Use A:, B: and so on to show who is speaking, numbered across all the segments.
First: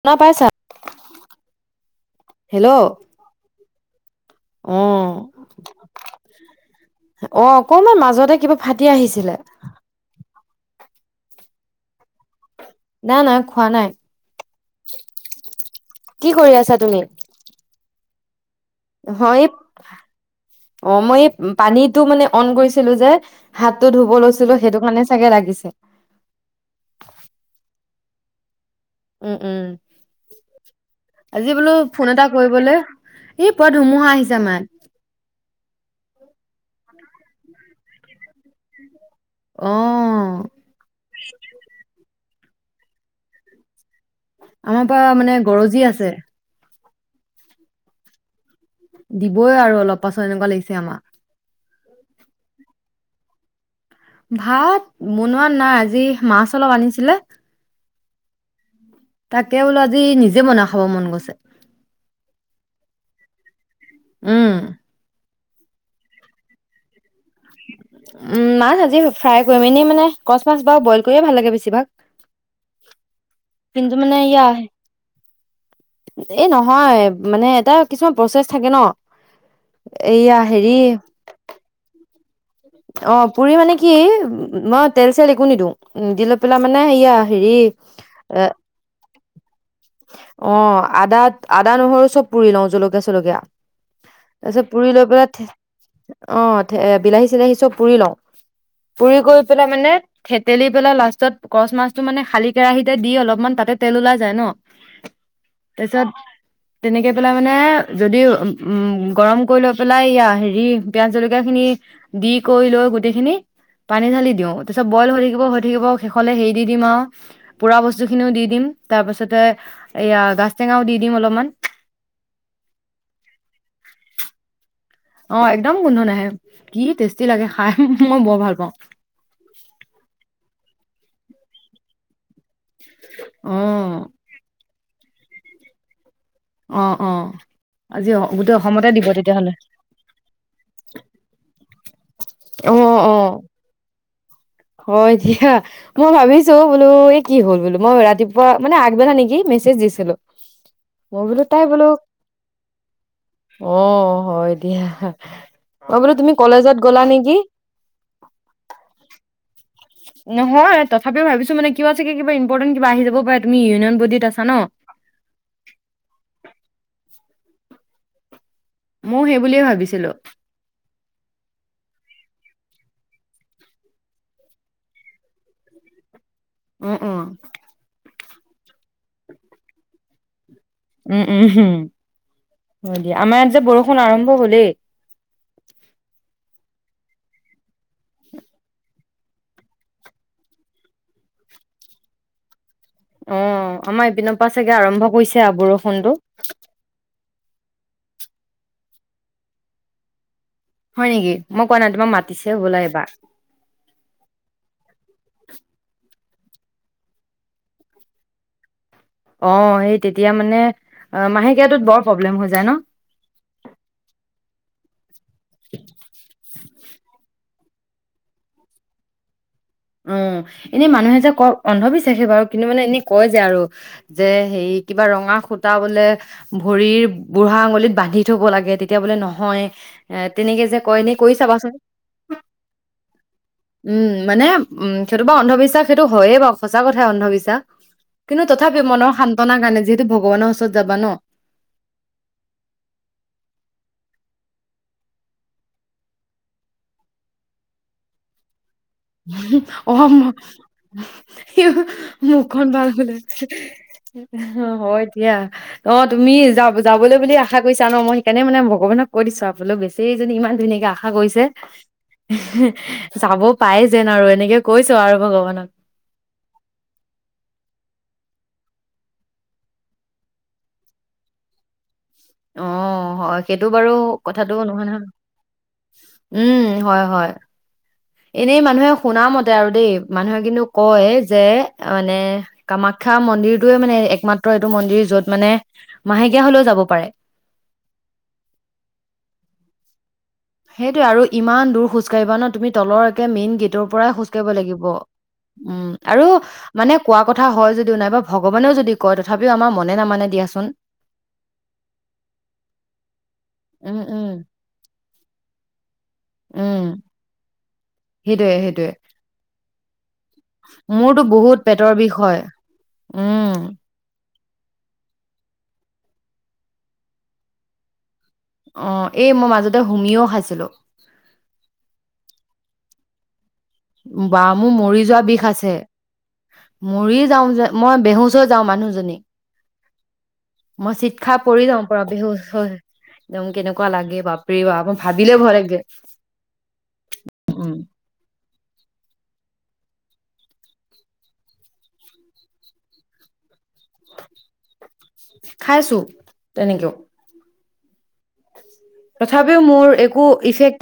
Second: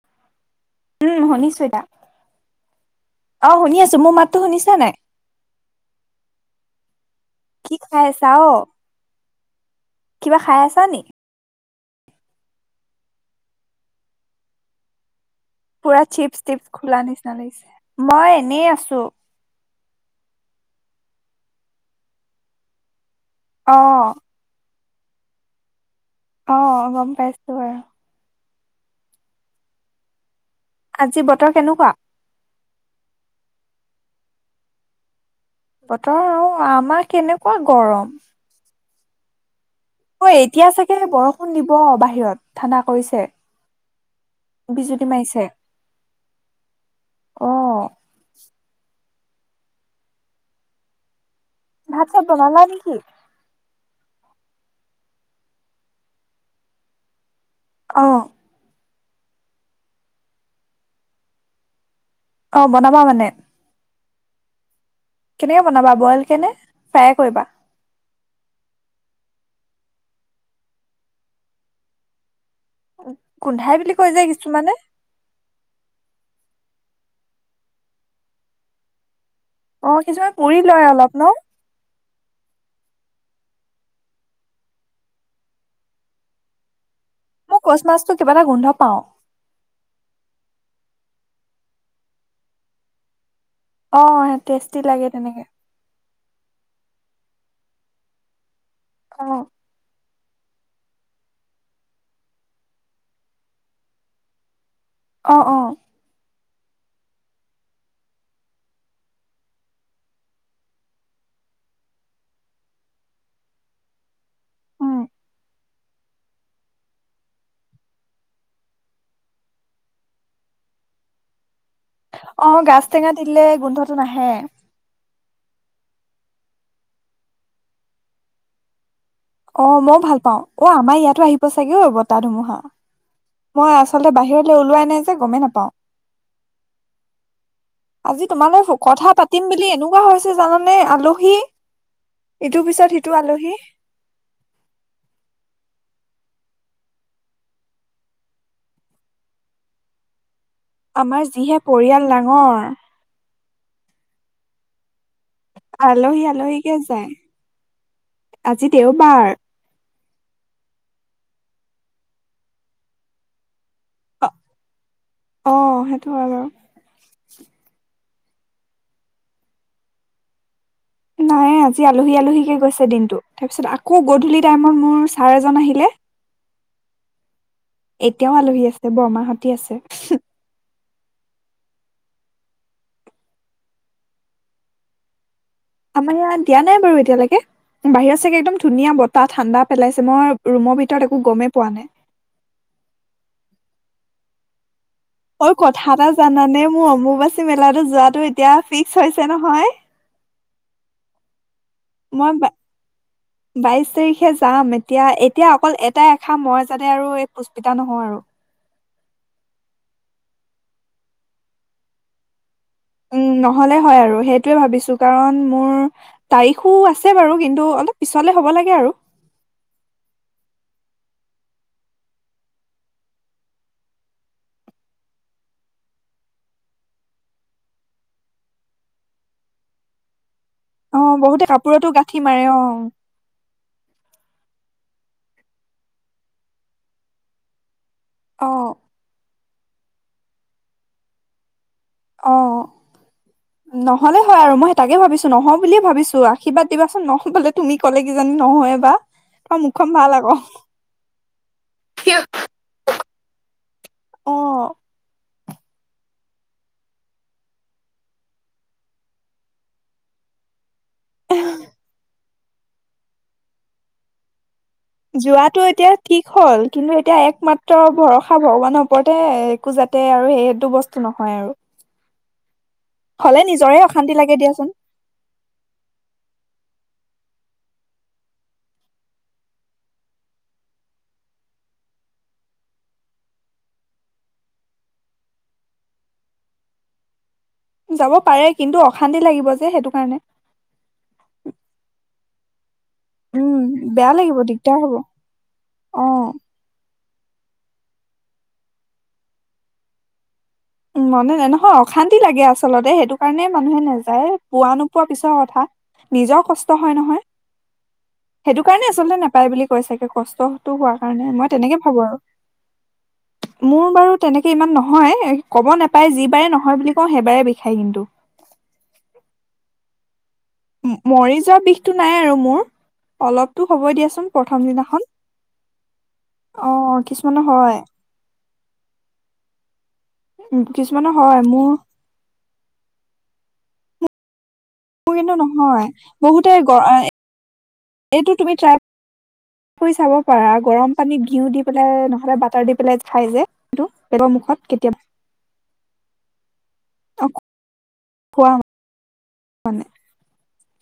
A: শুনা পাইছা।
B: উ, শুনিছো ইবাৰ। অ', শুনি আছো, মোৰ মাতটো শুনিছানে নাই।
A: অ', অ',
B: কি
A: অকমান
B: খাই আছা
A: মাজতে
B: অ
A: কিবা ফাটি আহিছিলে।
B: কিবা খাই আছা নি।
A: নাই, নাই খোৱা নাই।
B: পুৰা
A: কি কৰি আছা
B: চিপছ-টিপছ
A: তুমি?
B: খোলা নিচিনা লাগিছে। মই- এনেই আছো।
A: হয়, অ', মই এই পানীতটো, মানে অন কৰিছিলো যে
B: অ
A: হাতটো ধুব লৈছিলো, সেইটো কাৰণে চাগে লাগিছে।
B: অ', গম পাইছোঁ বাৰু।
A: উম, উম।
B: বতৰ
A: আজি বোলো
B: কেনেকুৱা
A: ফোন এটা কৰিবলে, এই- পুৰা ধুমুহা আহিছে আমাৰ।
B: বতৰ আৰু আমাৰ কেনেকুৱা গৰম। ঐ,
A: অ',
B: এতিয়া চাগে বৰষুণ দিব বাহিৰত। ঠাণ্ডা কৰিছে।
A: আমাৰ পা
B: বিজুলী
A: মানে
B: মাৰিছে
A: গৰজি আছে।
B: অ।
A: দিবই আৰু অলপ পাছত এনেকুৱা লাগিছে আমাৰ।
B: ভাত-চাত বনালা নেকি।
A: ভাত, বনোৱা নাই আজি মাছ অলপ আনিছিলে
B: অ।
A: তাকে বোলো, আজি নিজে বনাই খাব মন গৈছে।
B: অ', বনাবা মানে।
A: উম।
B: কেনেকে বনাবা। ব্ৰইল কেনে, ফ্ৰাই কৰিবা
A: উম, মাছ আজি ফ্ৰাইয়ে কৰিম। এনেই মানে কচ মাছ বাৰু ব্ৰইল কৰিয়ে ভাল লাগে বেছিভাগ।
B: উম। গোন্ধাই বুলি
A: কিন্তু
B: কয়
A: মানে
B: যে
A: এয়া
B: কিছুমানে।
A: এই নহয়, মানে এটা কিছুমান প্ৰচেছ থাকে ন
B: অ
A: এইয়া
B: কিছুমান পুৰি
A: হেৰি
B: লয় অলপ ন।
A: অ, পুৰি মানে কি? মই তেল চেল একো নিদিওঁ, নি দি লৈ পেলাই মানে সেয়া। হেৰি,
B: মই কচ মাছটো কিবা এটা
A: এ
B: গোন্ধ পাওঁ
A: অ। আদা, আদা নহৰু চব পুৰি লওঁ। জলকীয়া, চলকীয়া।
B: অ
A: তাৰপিছত
B: টেষ্টি
A: পুৰি লৈ
B: লাগে
A: পেলাই
B: তেনেকে।
A: অ বিলাহী, চিলাহী। পুৰি লওঁ। পুৰি গৈ
B: অ'
A: পেলাই মানে। ঠেতেলি পেলাই লাষ্টত কচ মাছটো মানে খালী কেৰাহীতে দি অলপমান তাতে তেল ওলাই যায় ন।
B: অ', অ।
A: তাৰপিছত তেনেকে পেলাই মানে যদি উ গৰম কৰি লৈ পেলাই হেৰি পিয়াজ জলকীয়া খিনি দি। কৰি লৈ গোটেইখিনি পানী ঢালি দিওঁ। তাৰপিছত
B: উম
A: ব্ৰইল হৈ থাকিব হৈ থাকিব, শেষলে হেৰি দি দিম আৰু পোৰা বস্তুখিনিও দি দিম। তাৰ পিছতে এয়া গাজ টেঙাও দি দিম অলপমান।
B: অ গাজ টেঙা দিলে গোন্ধটো নাহে।
A: অ একদম গোন্ধ নাহে, কি টেষ্টি লাগে খাই। মই বৰ ভাল পাওঁ।
B: অ মই ভাল পাওঁ। অ আমাৰ ইয়াতো আহিব চাগে অ, বতাহ ধুমুহা।
A: অ
B: মই আচলতে বাহিৰলৈ ওলোৱাই নাই যে। গমেই নাপাওঁ।
A: অ অ
B: আজি
A: গোটেই
B: তোমালৈ
A: অসমতে দিব
B: কথা পাতিম
A: তেতিয়াহ'লে
B: বুলি এনেকুৱা হৈছে জানানে আলহী, ইটোৰ
A: অ
B: পিছত
A: অ
B: সিটো আলহী।
A: হয় দিয়া। মই ভাবিছো বোলো, এই কি হ'ল বোলো, মই ৰাতিপুৱা মানে আগবেলা নেকি মেছেজ দিছিলো। মই
B: আমাৰ
A: বোলো
B: যিহে
A: তাই বোলো
B: পৰিয়াল ডাঙৰ।
A: অ, হয় দিয়া। মই বোলো
B: আলহী
A: তুমি
B: আলহীকে
A: কলেজত গ'লা
B: যায়।
A: নেকি?
B: আজি দেওবাৰ।
A: নহয় তথাপিও ভাবিছো মানে কিবা চাগে কিবা ইম্পৰ্টেণ্ট কিবা আহি যাব পাৰে। তুমি ইউনিয়ন বডিত আছা ন?
B: আহ, সেইটো হয় বাৰু।
A: মইয়ো সেই বুলিয়ে ভাবিছিলো।
B: নাই আজি আলহী আলহীকে গৈছে দিনটো। তাৰপিছত আকৌ গধূলি টাইমত মোৰ ছাৰ এজন আহিলে।
A: উম, উম।
B: এতিয়াও আলহী আছে, বৰমাহতি আছে।
A: উম', উম, উম। দিয়া আমাৰ ইয়াত যে বৰষুণ আৰম্ভ হলেই।
B: আমাৰ ইয়াত দিয়া নাই বাৰু এতিয়ালৈকে, বাহিৰত চাগে একদম ধুনীয়া বতাহ, ঠাণ্ডা পেলাইছে। মই ৰুমৰ ভিতৰত একো গমেই পোৱা নাই।
A: অ আমা এইপিনপা ছাগে।
B: ঐ কথা এটা জানানে, মোৰ অম্বুবাচী মেলাতো। যোৱাটো এতিয়া ফিক্স হৈছে নহয়।
A: হয় নেকি? মই কোৱা নাই তোমাক
B: মই,
A: মাতিছে হ'বলা এইবাৰ।
B: বাইশ তাৰিখে যাম। এতিয়া', এতিয়া। অকল এটা এষা মই যাতে আৰু এই পুষ্পিতা নহওঁ আৰু।
A: অ সেই তেতিয়া মানে। অ মাহেকীয়াটোত বৰ প্ৰব্লেম হৈ যায় ন।
B: উম, নহ'লে হয়। আৰু, সেইটোৱেই ভাবিছোঁ কাৰণ, মোৰ তাৰিখ খু আছে বাৰু, কিন্তু অলপ পিছলে হ'ব লাগে, আৰু
A: উম, এনে মানুহে যে কয়, অন্ধবিশ্বাসেই বাৰু। কিন্তু, মানে, এনে কয় যে, আৰু যে, হেৰি, কিবা ৰঙা সুতা বোলে ভৰিৰ বুঢ়া আঙুলিত বান্ধি থ'ব লাগে। তেতিয়া বোলে নহয়, এ তেনেকে যে কয়,
B: অ
A: এনেই কৰি
B: বহুতে
A: চাবাচোন।
B: কাপোৰতো গাঁঠি মাৰে অ
A: উম, মানে উম, সেইটো বাৰু অন্ধবিশ্বাস। সেইটো হয়য়েই বাৰু। সঁচা কথা, অন্ধবিশ্বাস কিন্তু,
B: অ
A: তথাপিও, মনৰ শান্তি ঘটনা কাৰণে, যিহেতু ভগৱানৰ ওচৰত যাবা ন
B: অ', নহ'লে হয় আৰু, মই সেই টাকেই ভাবিছোঁ। নহওঁ বুলিয়েই ভাবিছোঁ। আশীৰ্বাদ দিবাচোন নহ'বলে, তুমি ক'লে, কিজানি নহয়েই
A: [unintelligible] অ', [unintelligible] মুখখন ভাল হ'লে
B: অ
A: হয় দিয়া অ', তুমি যাব, যাবলৈ বুলি আশা কৰিছা ন। মই সেইকাৰণে, মানে, ভগৱানক কৈ দিছোঁ আও বোলো, বেচেৰীজনী, ইমান ধুনীয়াকে আ আশা কৰিছে [unintelligible] যাব পাই যেন, আৰু এনেকে
B: যোৱাটো এতিয়া ঠিক হ'ল। কিন্তু, এতিয়া একমাত্ৰ ভৰসা, ভগৱানৰ ওপৰতে। একো যাতে আৰু সেইটো বস্তু নহয়, আৰু
A: অ', হয়।
B: হ'লে
A: সেইটো
B: নিজৰে
A: বাৰু
B: অশান্তি লাগে
A: কথাটো
B: দিয়াচোন
A: নোহোৱা নহয়। উম, হয়, হয়। এনেই মানুহে শুনা মতে আৰু দেই। মানুহে কিন্তু কয় যে মানে কামাখ্যা মন্দিৰটোৱেই মানে একমাত্ৰ এইটো মন্দিৰ যত মানে মাহেকীয়া হ'লেও যাব পাৰে।
B: যাব পাৰে। কিন্তু অশান্তি লাগিব যে সেইটো কাৰণে।
A: [unintelligible] না তুমি তলৰ একে মেইন
B: উম
A: গেটৰ পৰা
B: বেয়া
A: খোজ কাঢ়িব
B: দিগদাৰ
A: লাগিব।
B: হ'ব
A: উম,
B: অ
A: আৰু মানে কোৱা কথা হয় যদিও, নাইবা ভগৱানেও যদি কয় তথাপিও আমাৰ মনে নামানে দিয়াচোন।
B: উম, মানে নহয়। অশান্তি লাগে আচলতে। সেইটো কাৰণে মানুহে
A: উম
B: নাযায়ে।
A: উম
B: পোৱা-নোপোৱা পিছৰ ক থা নিজৰ কষ্ট
A: উম
B: হয়, নহয়।
A: সেইটোয়ে
B: সেইটো কাৰণে
A: সেইটোয়ে
B: আচলতে নাপায় বুলি কৈ চাগে, কষ্টটো হোৱা
A: মোৰতো
B: কাৰণে। মই
A: বহুত
B: তেনেকৈ
A: পেটৰ
B: ভাবো
A: বিষ
B: আৰু।
A: হয়। উম,
B: মোৰ বাৰু তেনেকে ইমান নহয় ক'ব নেপায়। যি বাৰে নহয় বুলি কওঁ, সেইবাৰে বিষায় কিন্ত।
A: অ', এই মই মাজতে হুমিও খাইছোঁ।
B: মৰি যোৱা বিষটো নাই আৰু মোৰ। অলপ
A: বা, মোৰ মৰি যোৱা বিষ আছে।
B: অ
A: মৰিয়ে
B: কিছুমানৰ
A: যাওঁ যে,
B: হয়
A: মই বেহুচ হৈ যাওঁ, মানুহজনী
B: উম,
A: মই
B: কিছুমানৰ
A: চিৎ খাই
B: হয়
A: পৰি
B: মোৰ
A: যাওঁ। পৰা বেহুচ হৈ একদম কেনেক কোৱা লাগে বাপ মই
B: মোৰ কিন্তু
A: ভাবিলে ভয় লাগে।
B: নহয়। বহুতে
A: উম,
B: এইটো তুমি ট্ৰাই কৰি চাব পাৰা। গৰম পানীত ঘিউ দি পেলাই নহলে বাটাৰ দি পেলাই খাই যে সেইটো, কি বটৰ মুখত কেতিয়াবা
A: খাইছো, তেনেকেও।
B: অ খোৱা
A: তথাপিও মোৰ একো ইফেক্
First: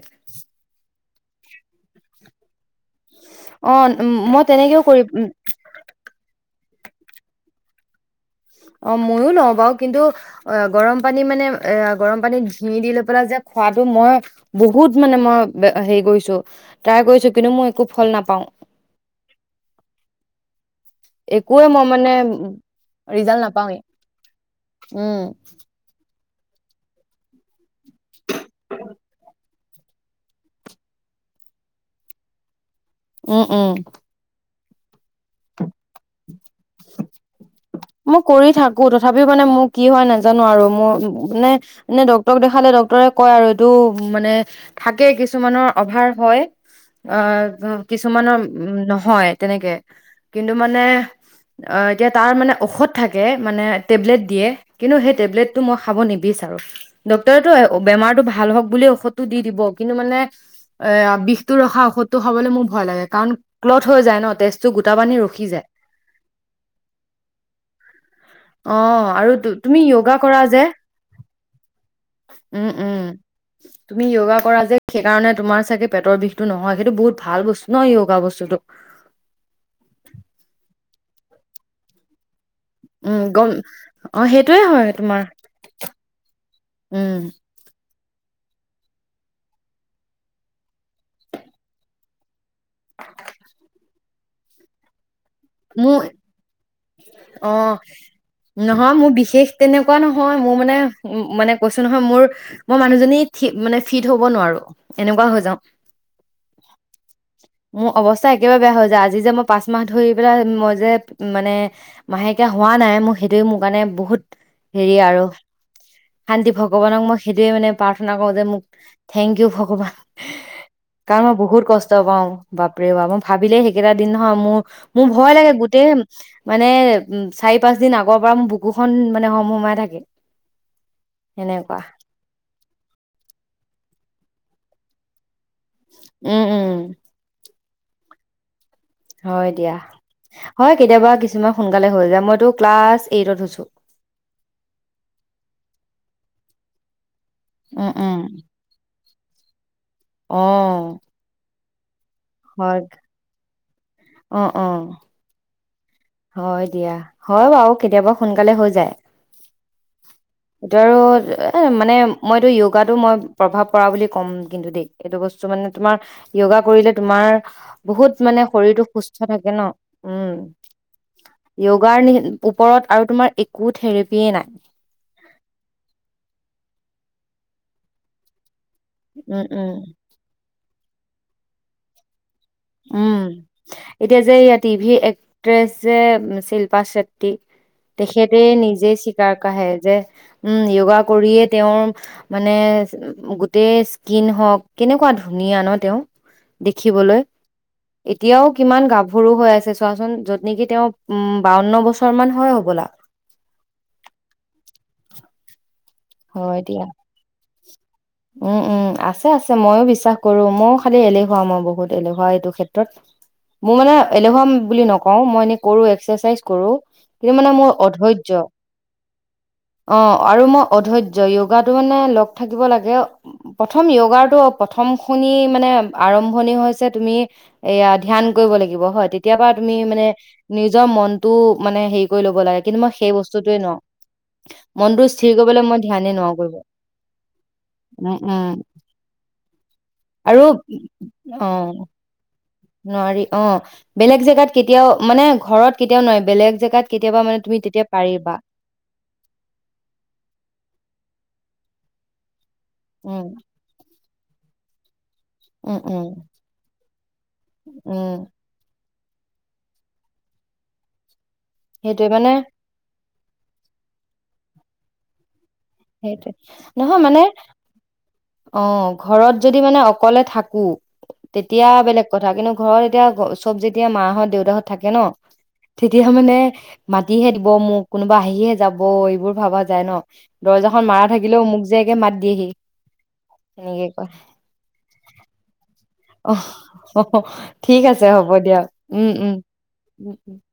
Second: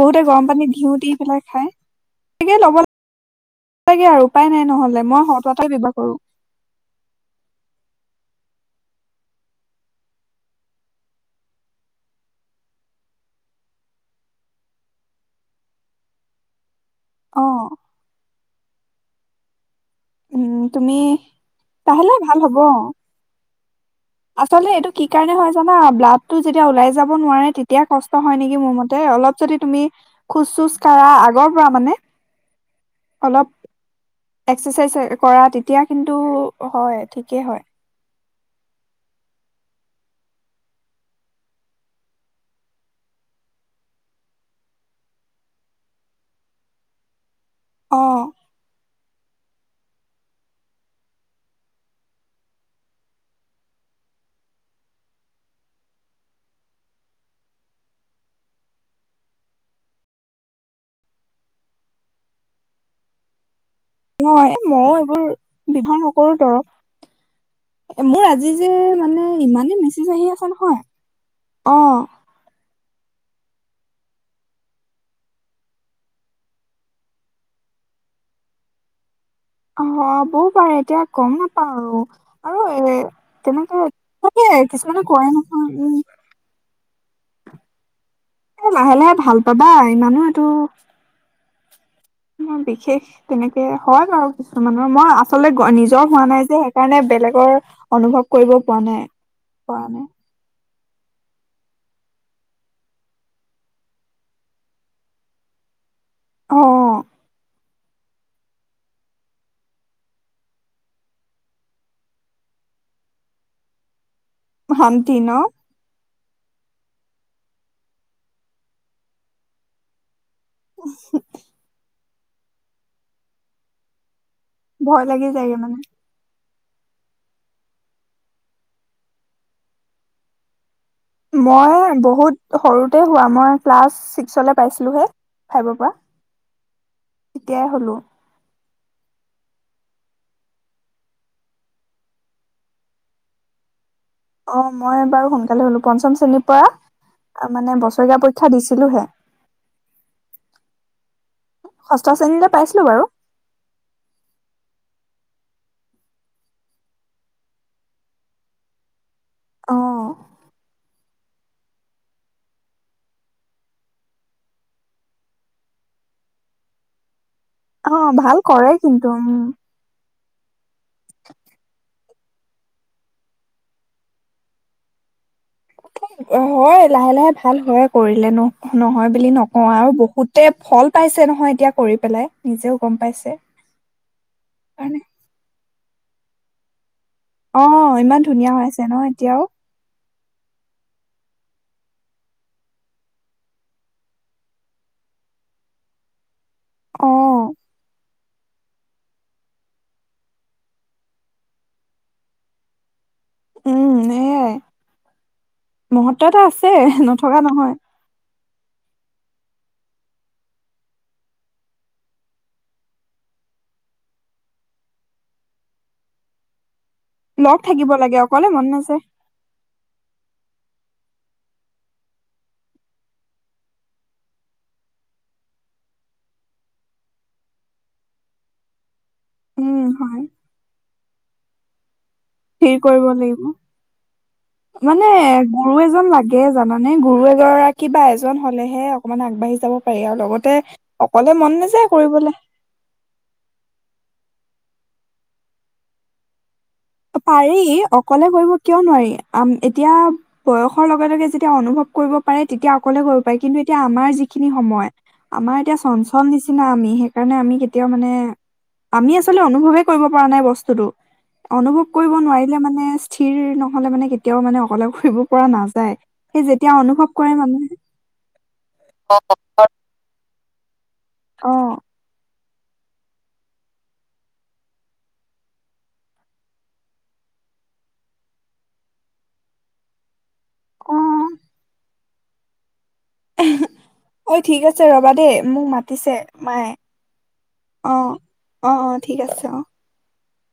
B: বহুতে গৰম পানীত দিউ দি পেলাই খায়। তাকে ল'ব
A: অ',
B: লাগে আৰু
A: মই
B: উপায় নাই
A: তেনেকেও
B: নহলে।
A: কৰি
B: মই সতাটই ব্যবহাৰ কৰোঁ।
A: অ মইও নগাওঁৰ কিন্তু অ গৰম পানী মানে এ গৰম পানীত ঘিউ দি লৈ পেলাই যে খোৱাটো মই বহুত মানে মই হেৰি কৰিছো। ট্ৰাই কৰিছো কিন্তু
B: অ'
A: মই একো ফল নাপাওঁ।
B: [unintelligible]
A: একোৱে মই
B: লাহে
A: মানে
B: লাহে ভাল
A: উ
B: হ'ব।
A: ৰিজাল্ট নাপাওঁৱে।
B: আচলতে এইটো কি কাৰণে হয় জানা? ব্লা তো যেতিয়া ওলাই যাব নোৱাৰে তেয়া এতিয়া কষ্ট হয় নেকি মোৰ মতে অলপ যদি তুমি খোজ চুজ কঢ়া আগৰ পৰা মানে
A: উম
B: অলপ
A: উম
B: এক্সাৰচাইজ কৰা এতিয়া কিন্তু হয় ঠিকেই হয়
A: মই কৰি থাকো তথাপিও মানে মোৰ কি হয় নাজানো আৰু মোৰ মানে মানে ডাক্তৰক দেখালে ডাক্তৰে কয় আৰু এইটো মানে থাকে কিছুমানৰ অভাৰ হয় আহ অ কিছুমানৰ উ নহয় তেনেকে কিন্তু মানে অ এতিয়া তাৰ মানে ঔষধ থাকে মানে টেবলেট দিয়ে কিন্তু সেই টেবলেটটো মই খাব নিবিচাৰো ডক্তৰেটো বেমাৰতটো ভাল হওঁক বুল ঔষধটো দি দিব কিন্তু মানে এ বিষটো ৰখা ঔষধটো খাবলৈ মোৰ ভয় লাগে কাৰণ ক্লথ হৈ যায় ন
B: নয়
A: তেজটো
B: মই
A: গোটা বান্ধি
B: এইবোৰ
A: ৰখি যায়
B: বিধাৰ নকৰো দৰৱ এ মোৰ আজি যে
A: অ
B: মানে
A: আৰু তুমি
B: ইমানেই মেছেজ
A: য়োগা
B: আহি
A: কৰা
B: আছে
A: যে
B: নহয় অ
A: উম উম তুমি য়গা কৰা যে সেইকাৰণে তোমাৰ চাগে পেটৰ বিষটো নহয় সেইটো বহুত ভাল বস্তু ন য়গা বস্তুটো
B: অ' হ'বও পাৰে এতিয়া গম নাপাওঁ আৰু এ
A: উম গম
B: তেনেকা
A: অ সেইটোয়ে হয়
B: কিছুমানে
A: তোমাৰ
B: কোৱাই নহয় উম
A: উম
B: এ লাহে লাহে ভাল পাবা ইমানো এইটো ম বিশেষ তেনেকে হয় ব কিছুমানৰ মই আচলতে
A: মোৰ
B: নিজৰ হোৱা নাই যে সেইকাৰণে বেলেগৰ
A: অ
B: অনুভৱ কৰিব পোৱা
A: নহয়
B: নাই
A: মোৰ বিশেষ
B: পৰা
A: তেনেকুৱা
B: নাই
A: নহয় মোৰ মানে উ মানে কৈছো নহয় মোৰ মই মানুহজনী মানে ফিট হব নোৱাৰো এনেকুৱা হৈ যাও।
B: অহ
A: মোৰ অৱস্থা একেবাৰে বেয়া হৈ যায় আজি যে মই পাঁচ মাহ ধৰি পেলাই মই যে মানে মাহেকীয়া হোৱা নাই মোৰ সেইটো মোৰ কাৰণে বহুত হেৰি
B: ভণ্টি
A: আৰু
B: ন?
A: শান্তি ভগৱানক মই সেইটোৱে মানে প্ৰাৰ্থনা কৰো যে মোক থেংক ইউ ভগৱান। কাৰণ মই বহুত কষ্ট পাওঁ বাপৰে বাপ মই ভাবিলেই সেইকেইটা দিন অ মোৰ মোৰ
B: লাগি
A: ভয় লাগে
B: যায়গে মানে।
A: গোটেই মানে উম চাৰি পাঁচ দিন আগৰ পৰা মোৰ বুকুখন মানে হোম হোমাই থাকে। সেনেকুৱা
B: মই বহুত সৰুতে হোৱা মই ক্লাছ ছিক্সলৈ পাইছিলোঁহে।
A: উম উম
B: তিয়াই হ'লোঁ।
A: হয় দিয়া হয় কেতিয়াবা কিছুমান সোনকালে হৈ যায় মইতো ক্লা এইটত হৈছোঁ।
B: অ মই বাৰু সোনকালে হলো পঞ্চম শ্ৰেণীৰ পৰা মানে
A: উম
B: বছৰীয়া পৰীক্ষা দিছিলোহে।
A: অহ
B: ষষ্ঠ শ্ৰেণীলে পাইছিলো বাৰু।
A: অ অ হয় দিয়া হয় বাৰু কেতিয়াবা সোনকালে হৈ যায়।
B: অ',
A: এটো আৰু এ মানে মইতো য়োগাটো মই প্ৰভাৱ পৰা বুলি ক'ম কিন্তু দেই এইটো বস্তু মানে তোমাৰ য়োগা কৰিলে তোমাৰ
B: অ',
A: বহুত
B: ভাল
A: মানে
B: কৰে
A: শৰীৰতটো
B: কিন্তু
A: সুস্থ
B: উম।
A: থাকে ন। উম য়োগাৰ নি ওপৰত আৰু তোমাৰ একো থেৰাপিয়ে নাই।
B: হয় লাহে লাহে ভাল হয় কৰিলেনো। নহয় বুলি
A: উম
B: নকওঁ
A: উম
B: আৰু বহুতে ফল পাইছে নহয় এতিয়া কৰি পেলাই। নিজেও গম
A: উম
B: পাইছে
A: এতিয়া যে ইয়া টিভি
B: কাৰণে
A: এক্ট্ৰেছ যে শিল্পা শেট টি
B: অ', ইমান
A: তেখেতে
B: ধুনীয়া হৈ আছে
A: নিজে
B: ন
A: চিকাৰ
B: এতিয়াও
A: কাঢ়ে যে উম য়োগা কৰিয়ে তেওঁৰ মানে গোটেই স্কিন হওঁক কেনেকুৱা ধুনীয়া ন তেওঁ। দেখিবলৈ।
B: অ',
A: এতিয়াও কিমান গাভৰু হৈ আছে চোৱাচোন, য'ত নেকি তেওঁ উম, বাৱন্ন বছৰ মান হয় হ'বলা।
B: উম, সেয়াই। মহত্ব এটা
A: হয়
B: আছে,
A: দিয়া
B: নথকা নহয়।
A: উম উম আছে আছে ময়ো বিশ্বাস কৰো, ময়ো খালি এলেহুৱা মই বহুত এলেহুৱা এইটো ক্ষেত্ৰত, মোৰ মানে এলেহুৱা বুলি নকও মই এনে কৰো এক্সাৰচাইজ কৰো। কিন্তু মানে
B: লগ
A: মোৰ
B: থাকিব লাগে
A: অধৈৰ্য,
B: অকলে মন নাযায়
A: অ', আৰু মই অধৈৰ্য য়োগাটো মানে লগ থাকিব লাগে, প্ৰথম য়োগাৰটো প্ৰথম শুনি মানে আৰম্ভণি হৈছে তুমি এয়া ধ্যান কৰিব লাগিব হয় তেতিয়াৰ পৰাা তুমি
B: উম
A: মানে
B: হয়।
A: নিজৰ মনটো মানে হেই কৰি ল'ব লাগে,
B: হেৰি
A: কিন্তু মই
B: কৰিব
A: সেই
B: লাগিব
A: বস্তুটোৱে নোৱাৰো, মনটো
B: মানে
A: স্থিৰ কৰিব কৰিবলৈ
B: গুৰু
A: মই
B: এজন
A: ধ্যানে নোৱাৰো
B: লাগে জানানে গুৰু এগৰাকী বা
A: উম
B: এজন
A: উম
B: হ'লেহে অকমান আগবাঢ়ি যাব পাৰি আৰু লগতে অকলে
A: অ
B: মন নাযায় কৰিবলে।
A: নোৱাৰি অ, বেলেগ জেগাত কেতিয়াও মানে ঘৰত কেতিয়াও নোৱাৰি বেলেগ জেগা
B: পাৰি অকলে কৰিব কিয় নোৱাৰি, আম এতিয়া বয়সৰ লগে লগে যি - তেওঁ অনুভৱ কৰিব পাৰে। তেতিয়া অকলে কৰিব
A: উম
B: পাৰি, ‍ কিন্তু এতিয়া আমাৰ যি যিখিনি সময় আমাৰ এতিয়া
A: উম উম
B: চঞ্চল নিচিনা আমি, সেইকাৰণে আমি কেতিয়াও মানে
A: উম
B: আমি আচলতে অনুভৱে কৰিব পৰা নাই বস্তুটো। অনুভৱ
A: সেইটোৱে
B: কৰিব
A: মানে
B: নোৱাৰিলে মানে থিৰ নহ'লে মানে কেতিয়াও মানে অকলে কৰিব পৰা নাযায়,
A: সেইটোৱে
B: সেই যেতিয়া
A: নহয়
B: অনুভৱ
A: মানে
B: কৰে মানুহে
A: অ' ঘৰত যদি মানে অকলে থাক [unintelligible]
B: অ
A: তেতিয়া বেলেগ কথা, কিন্তু ঘৰত এতিয়া ঘ চব যেতিয়া মাহঁত-দেউতাহঁত থাকে ন, তেতিয়া মানে মাতিহে দিব মোক কোনোবা আহিহে যাব এইবোৰ ভাবা যায় ন? দৰ্জাখন মাৰা থাকিলেও মোক যে একে মাত দিয়েহি। সেনেকে কয়
B: ঐ ঠিক আছে ৰ'বা দেই, মোক মাত
A: অ', ঠিক আছে হ'ব দিয়া
B: অ অ
A: উম,
B: ঠিক
A: উম।
B: আছে অ
A: [unintelligible]